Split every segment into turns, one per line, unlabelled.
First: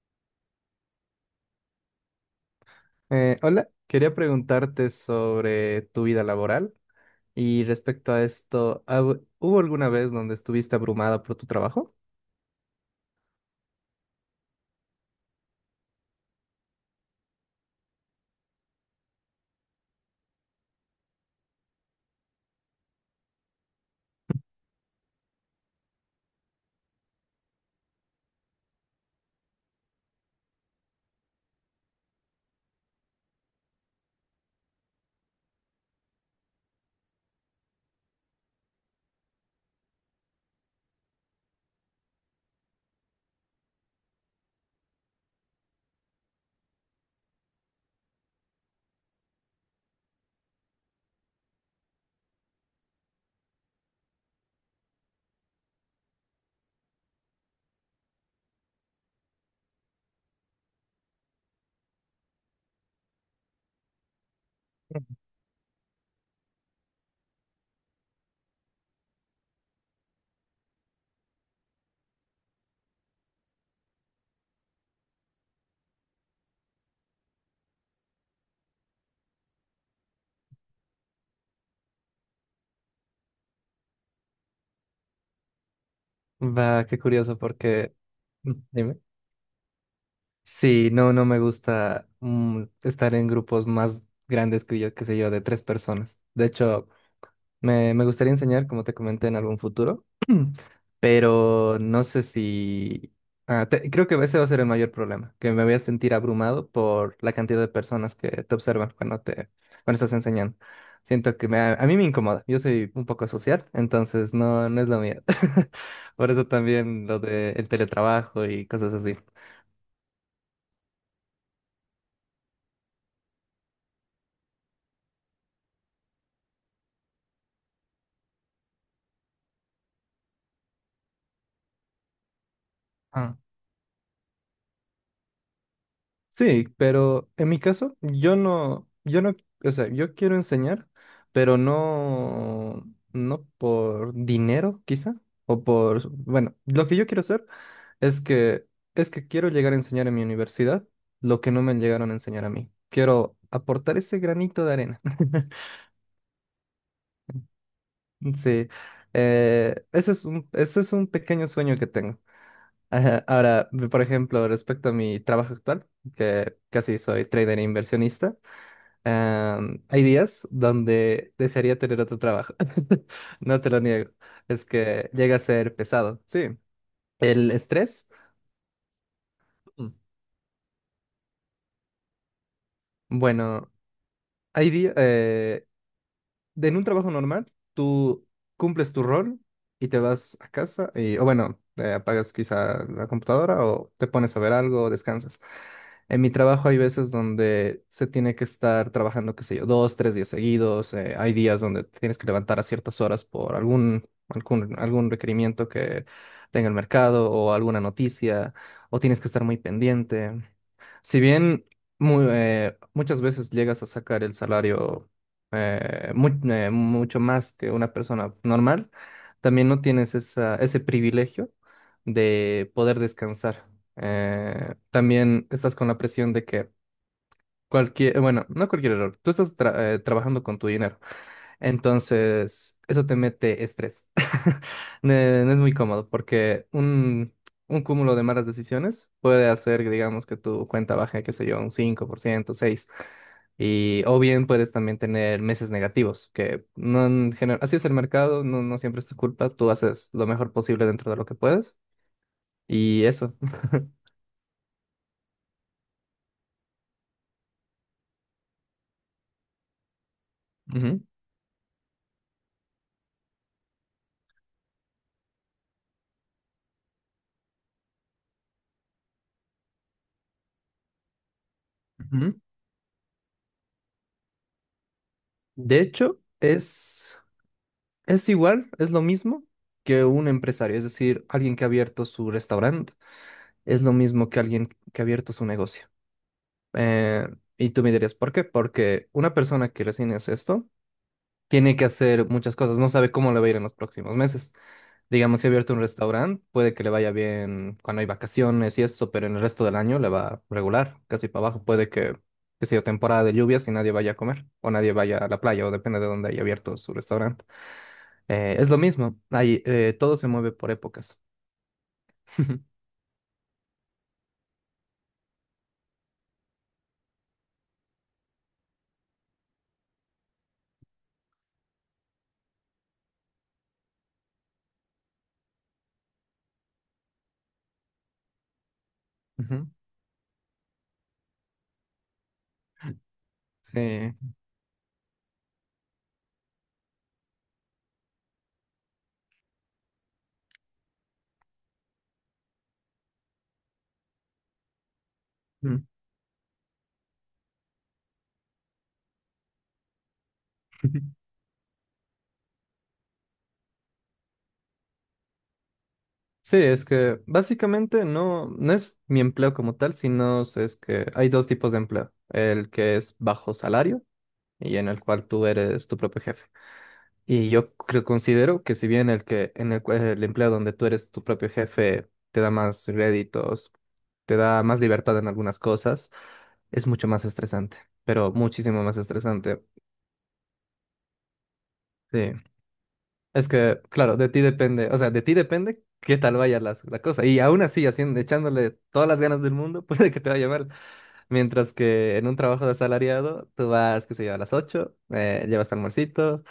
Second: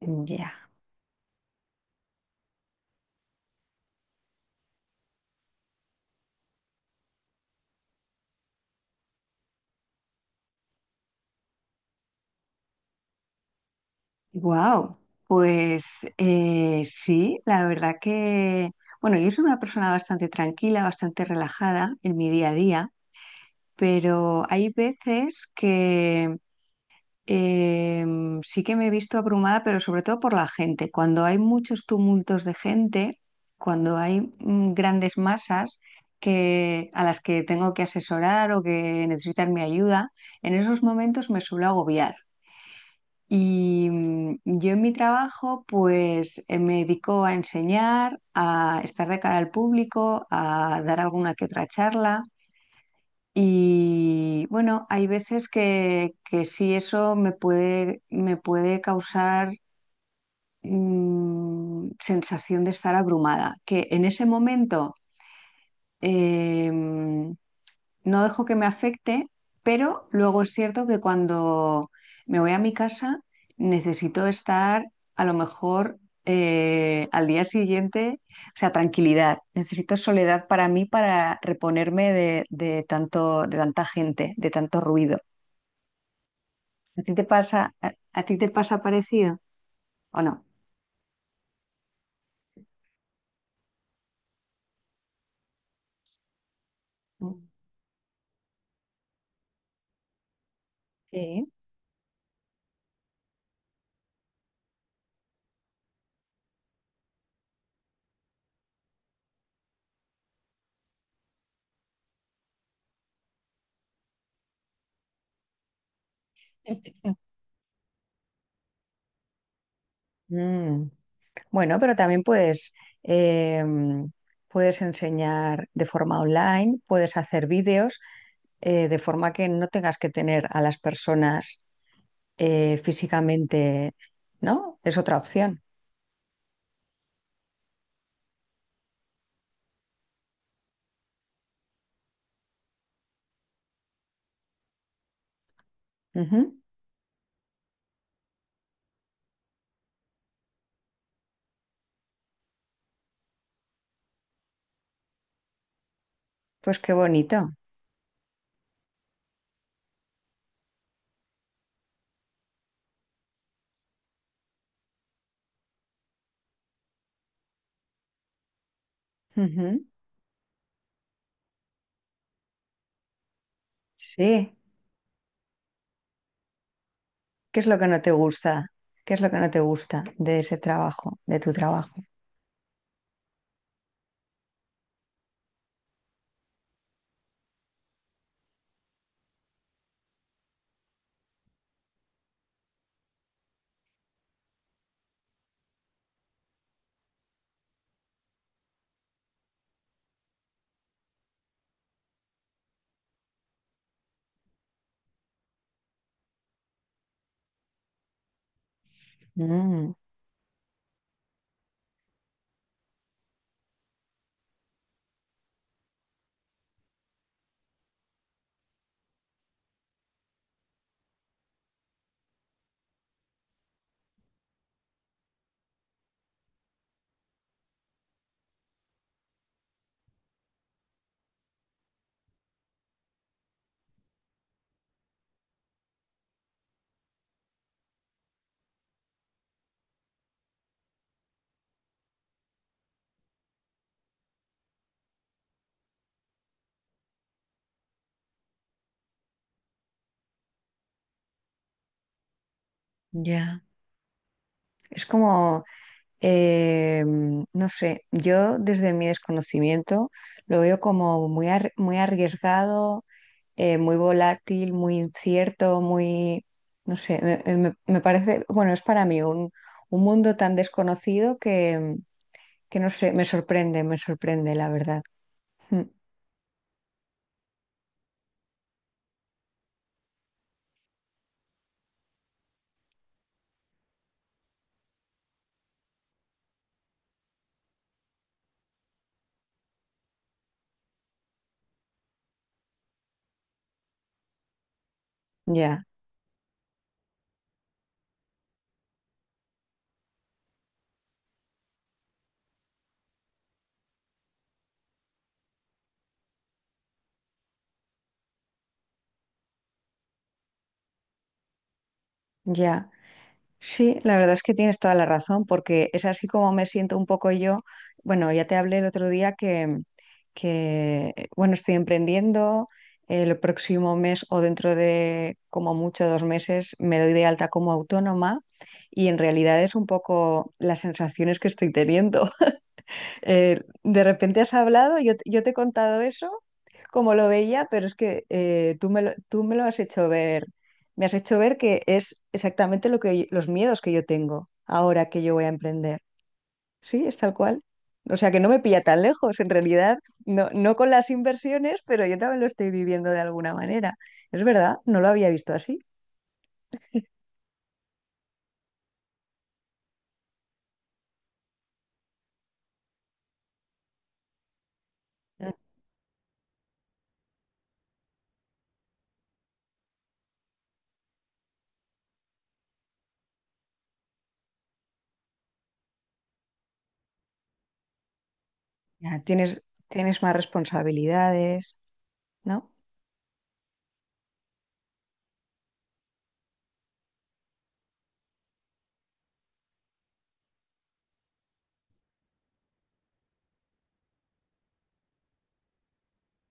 Ya,
Hola, quería preguntarte sobre tu vida laboral y respecto a esto, hubo alguna vez donde estuviste abrumada por tu trabajo?
wow. Pues sí, la verdad que, bueno, yo soy una persona bastante tranquila, bastante relajada en mi día a día, pero hay veces que sí que me he visto abrumada, pero sobre todo por la gente. Cuando hay muchos tumultos de gente, cuando hay grandes masas a las que tengo que asesorar o que necesitan mi ayuda, en esos momentos me suelo agobiar. Y yo en mi trabajo, pues me dedico a enseñar, a estar de cara al público, a dar alguna que otra charla. Y bueno, hay veces que sí eso me puede causar sensación de estar abrumada, que en ese momento em, no dejo que me afecte, pero luego es cierto que cuando me voy a mi casa necesito estar a lo mejor al día siguiente, o sea, tranquilidad, necesito soledad para mí para reponerme de tanto, de tanta gente, de tanto ruido.
Va, qué
¿A ti te
curioso
pasa,
porque...
a ti te
Mm,
pasa
dime.
parecido o no?
Sí, no, no me gusta estar en grupos más grandes que yo, qué sé yo, de tres personas. De hecho, me gustaría enseñar, como te comenté, en algún futuro,
Sí.
pero no sé si... Creo que ese va a ser el mayor problema, que me voy a sentir abrumado por la cantidad de personas que te observan cuando estás enseñando. Siento que me, a mí me incomoda, yo soy un poco social, entonces no, no es lo mío. Por eso también lo del teletrabajo y cosas así.
Mm. Bueno, pero también em, puedes enseñar de forma online, puedes hacer vídeos. Eh, de forma que no tengas que tener a las personas físicamente, ¿no? Es otra opción.
Sí, pero en mi caso, yo no, o sea, yo quiero enseñar, pero no, no por dinero, quizá, o por, bueno,
Ujú.
lo que yo quiero hacer es que, es que quiero llegar a enseñar en mi universidad lo que no me llegaron a enseñar a mí. Quiero aportar ese granito de arena.
Pues qué bonito.
Sí, ese es un pequeño sueño que tengo. Ajá. Ahora, por ejemplo, respecto a mi trabajo actual, que casi soy trader e inversionista.
Ujú.
Hay días donde desearía tener otro trabajo. No te lo niego.
Sí.
Es que llega a ser pesado. Sí. El
¿Qué es lo que no
estrés.
te gusta? ¿Qué es lo que no te
mm,
gusta de ese trabajo, de tu trabajo?
Bueno, hay días. En un trabajo normal, tú cumples tu rol y te vas a casa, y, o bueno, apagas quizá la computadora o te pones a ver algo o descansas. En mi trabajo hay veces donde se tiene que estar trabajando, qué sé yo, dos, tres días seguidos. Hay días donde te tienes que levantar a ciertas horas por algún requerimiento que tenga el mercado o alguna noticia, o tienes que estar muy
Mm,
pendiente. Si bien muchas veces llegas a sacar el salario mucho más que una persona normal, también no tienes esa, ese privilegio de poder descansar. También estás con la presión de que cualquier, bueno, no cualquier error, tú estás trabajando con tu dinero. Entonces, eso te mete estrés. No es muy cómodo porque un cúmulo de malas decisiones puede hacer que, digamos, que tu cuenta baje, qué sé yo, un 5%, 6%. Y, o bien puedes también tener meses negativos, que no en general, así es el mercado, no, no siempre es tu culpa, tú haces lo mejor posible dentro de lo que puedes y eso.
ya. Es como, eh, no sé, yo desde mi desconocimiento lo veo
Ujú,
como muy, muy arriesgado, muy volátil, muy incierto, muy, no sé, me parece, bueno, es para mí un mundo tan desconocido
ujú.
que no sé, me sorprende, la verdad.
De
Mm.
hecho, es igual, es lo mismo que un empresario, es decir, alguien que ha abierto su restaurante, es lo mismo que alguien que ha abierto su negocio. Eh, y tú me dirías, ¿por qué? Porque una persona que recién hace esto tiene que hacer muchas cosas, no sabe cómo le va a ir en los próximos meses. Digamos, si ha abierto un
Ya,
restaurante, puede que le vaya bien cuando hay vacaciones y esto, pero en el resto del año le va regular, casi para abajo. Puede que sea temporada de lluvias y nadie vaya a comer, o nadie vaya a la playa, o depende de dónde haya abierto su restaurante. Es lo mismo, hay, todo se mueve por épocas.
ya. Sí, la verdad es que tienes toda la razón, porque es así como me siento un poco yo. Bueno, ya te hablé el otro día que bueno, estoy emprendiendo. El próximo mes o dentro de como mucho dos meses me doy de alta como autónoma y en realidad
Ujú.
es un poco las sensaciones que estoy teniendo. De
Sí.
repente has hablado, yo te he contado eso, como lo veía, pero es que tú me lo has hecho ver, me has hecho ver que es exactamente lo que, los miedos que yo tengo ahora que yo voy a
Mm.
emprender. Sí, es tal cual. O sea que no me pilla tan lejos, en realidad, no con las inversiones, pero yo también lo estoy viviendo de alguna manera. Es verdad, no lo había visto así.
Sí, es que básicamente no, no es mi empleo como tal, sino es que hay dos tipos de empleo. El que es bajo salario y en el cual tú
Mm.
eres tu propio jefe. Y yo creo, considero que si bien el que en el, el empleo donde tú eres tu propio jefe te da más réditos, te da más libertad en algunas cosas, es mucho más estresante, pero muchísimo más
Ya,
estresante.
tienes más responsabilidades,
Sí.
¿no?
Es que, claro, de ti depende, o sea, de ti depende qué tal vaya cosa. Y aún así, haciendo, echándole todas las ganas del mundo, puede que te vaya mal. Mientras que en un trabajo de asalariado, tú vas, qué sé yo, a las 8 llevas tu almuercito,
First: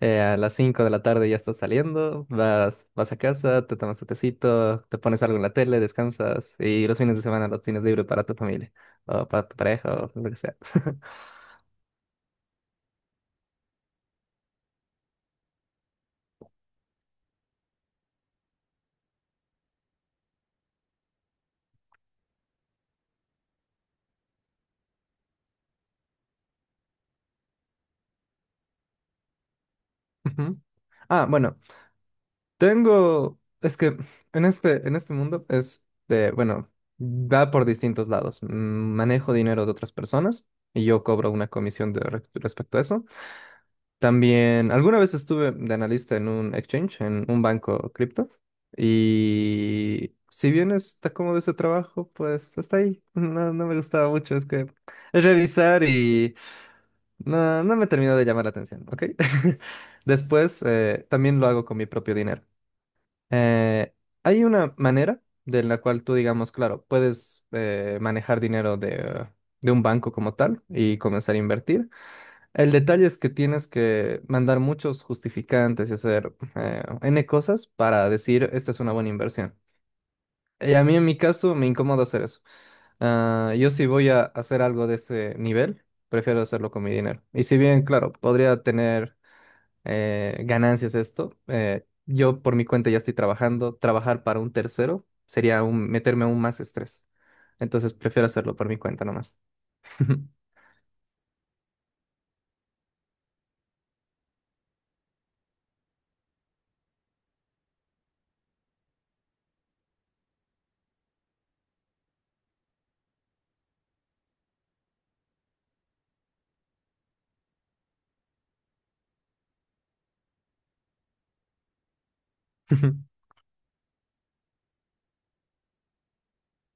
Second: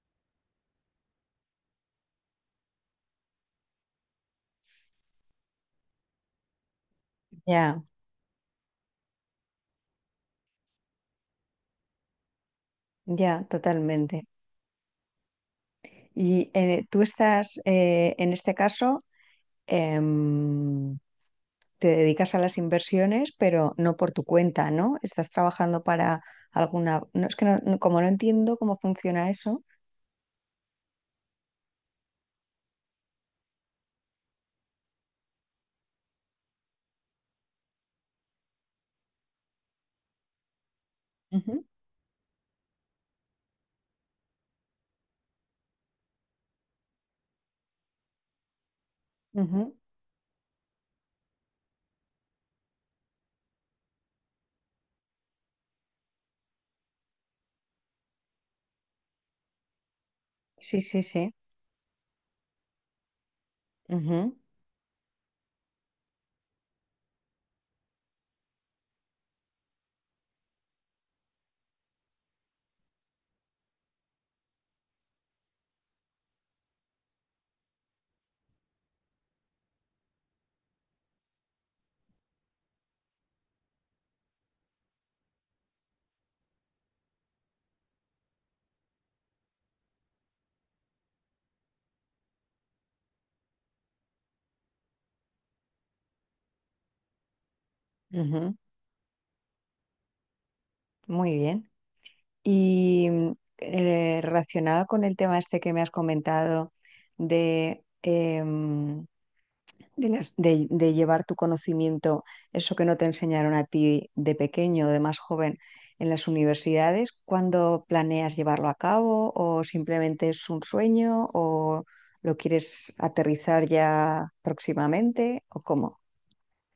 a las 5 de la tarde ya estás saliendo, vas a casa, te tomas tu tecito, te pones algo en la tele, descansas y los fines de semana los
Ya,
tienes libre para tu familia o para tu pareja o lo que sea.
ya, totalmente. Y en este caso, em, te dedicas a las inversiones, pero no por tu cuenta, ¿no? Estás trabajando para alguna... No, es que como no entiendo cómo funciona eso.
Ujú. Ah, bueno, tengo, es que en en este mundo es de, bueno, va por distintos lados. Mm, manejo dinero de otras personas y yo cobro una
Ujú,
comisión de, respecto a eso. También, alguna vez estuve de analista en un exchange, en un banco cripto,
ujú.
y si bien está cómodo ese trabajo, pues hasta ahí. No, no me gustaba mucho, es que es revisar y no, no me terminó de llamar la atención, ¿ok? Después,
Sí, sí, sí.
también lo hago con mi propio dinero. Eh,
Ujú,
Hay una manera de la cual tú, digamos, claro, puedes manejar dinero de un banco como tal y comenzar a invertir. El detalle es que tienes que mandar muchos justificantes y hacer N cosas para decir esta es una buena inversión. Y a mí en mi caso me incomoda hacer eso. Ah, yo si voy a hacer algo de ese nivel, prefiero hacerlo con mi dinero. Y si bien, claro, podría tener ganancias esto. Yo por mi cuenta ya estoy trabajando. Trabajar para un tercero sería meterme aún más estrés. Entonces prefiero
ujú.
hacerlo por mi cuenta nomás.
Muy bien. Y relacionado con el tema este que me has comentado de... de, de llevar tu conocimiento, eso que no te enseñaron a ti de pequeño o de más joven en las universidades, ¿cuándo planeas llevarlo a cabo o simplemente es un sueño o lo quieres aterrizar ya próximamente o cómo?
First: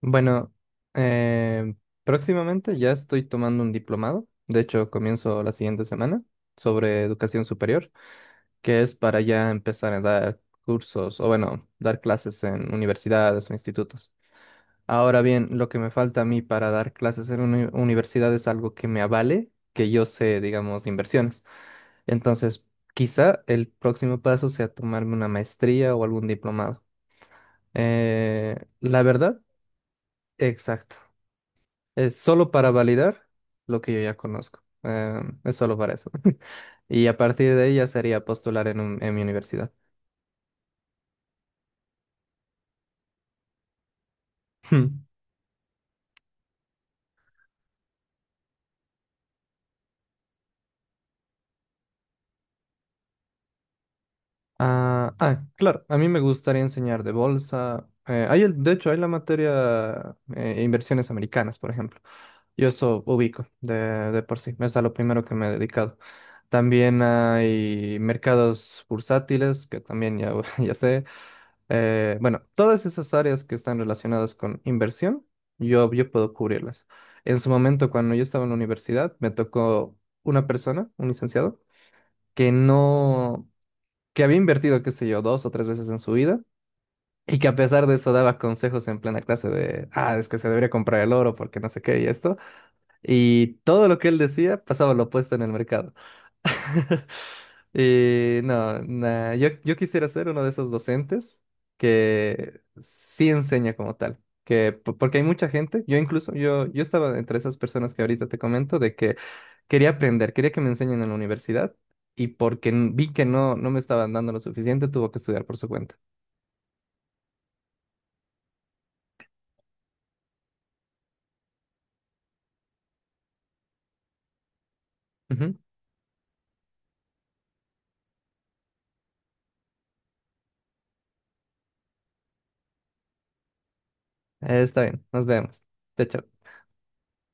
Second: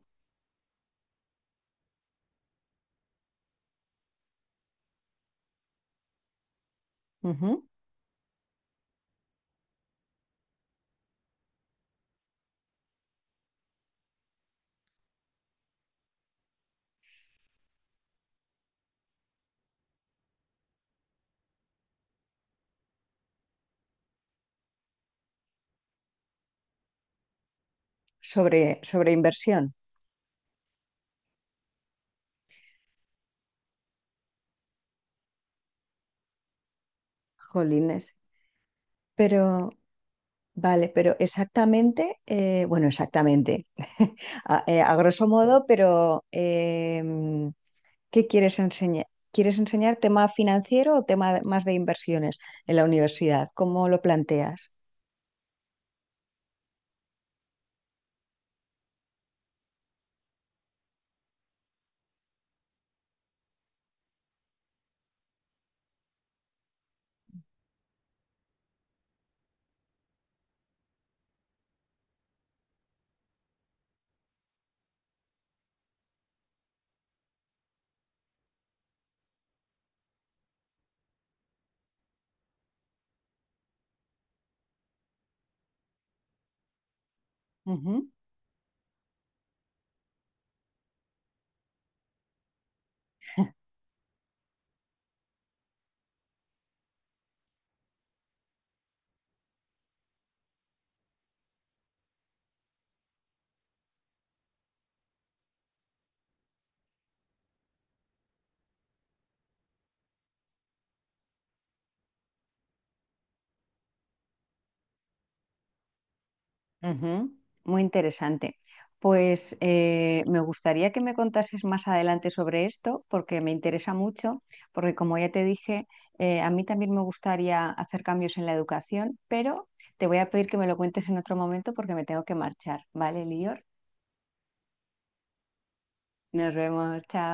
Bueno, eh, próximamente ya estoy tomando un diplomado. De hecho, comienzo la siguiente semana sobre educación
Ujú.
superior, que es para ya empezar a dar cursos o bueno, dar clases en universidades o institutos. Ahora bien, lo que me falta a mí para dar clases en una universidad es algo que me avale, que yo sé, digamos, de inversiones. Entonces, quizá el próximo paso sea tomarme una maestría o algún diplomado. Eh,
Sobre,
la
sobre
verdad,
inversión,
exacto. Es solo para validar lo que yo ya conozco. Es solo para eso. Y a partir de ahí ya
jolines.
sería postular en en mi
Pero,
universidad.
vale, pero exactamente, exactamente, a grosso modo, pero... em, ¿qué quieres enseñar? ¿Quieres enseñar tema financiero o tema más de inversiones en la universidad? ¿Cómo lo planteas?
Ah, ah, claro, a mí me gustaría enseñar de bolsa. Hay el, de hecho, hay la materia inversiones americanas, por ejemplo. Yo eso ubico de por sí, es a lo primero que me he dedicado. También hay mercados bursátiles, que también ya, ya sé. Bueno, todas esas áreas que están relacionadas con inversión, yo puedo cubrirlas. En su momento, cuando yo estaba en la universidad, me tocó una persona, un licenciado, que no que había invertido, qué sé yo, dos o tres veces en su vida y que a pesar de
Ujú,
eso daba consejos en plena clase de, ah, es que se debería comprar el oro porque no sé qué y esto. Y todo lo que él decía pasaba lo opuesto en el mercado. Y no, nah, yo quisiera ser uno de esos docentes que sí enseña como tal. Que, porque hay mucha gente, yo incluso, yo estaba entre esas personas que ahorita te comento, de que quería aprender, quería que me enseñen en la universidad y porque vi que no, no me estaban dando lo suficiente, tuvo que estudiar por su cuenta.
ujú. Muy interesante. Pues me gustaría que me contases más adelante sobre esto porque me interesa mucho, porque como ya te
Ujú.
dije, a mí también me gustaría hacer cambios en la educación, pero te voy a pedir que me lo cuentes en otro momento porque me tengo que marchar. ¿Vale, Lior?
Está bien, nos vemos. Chao, chao.
Nos vemos, chao.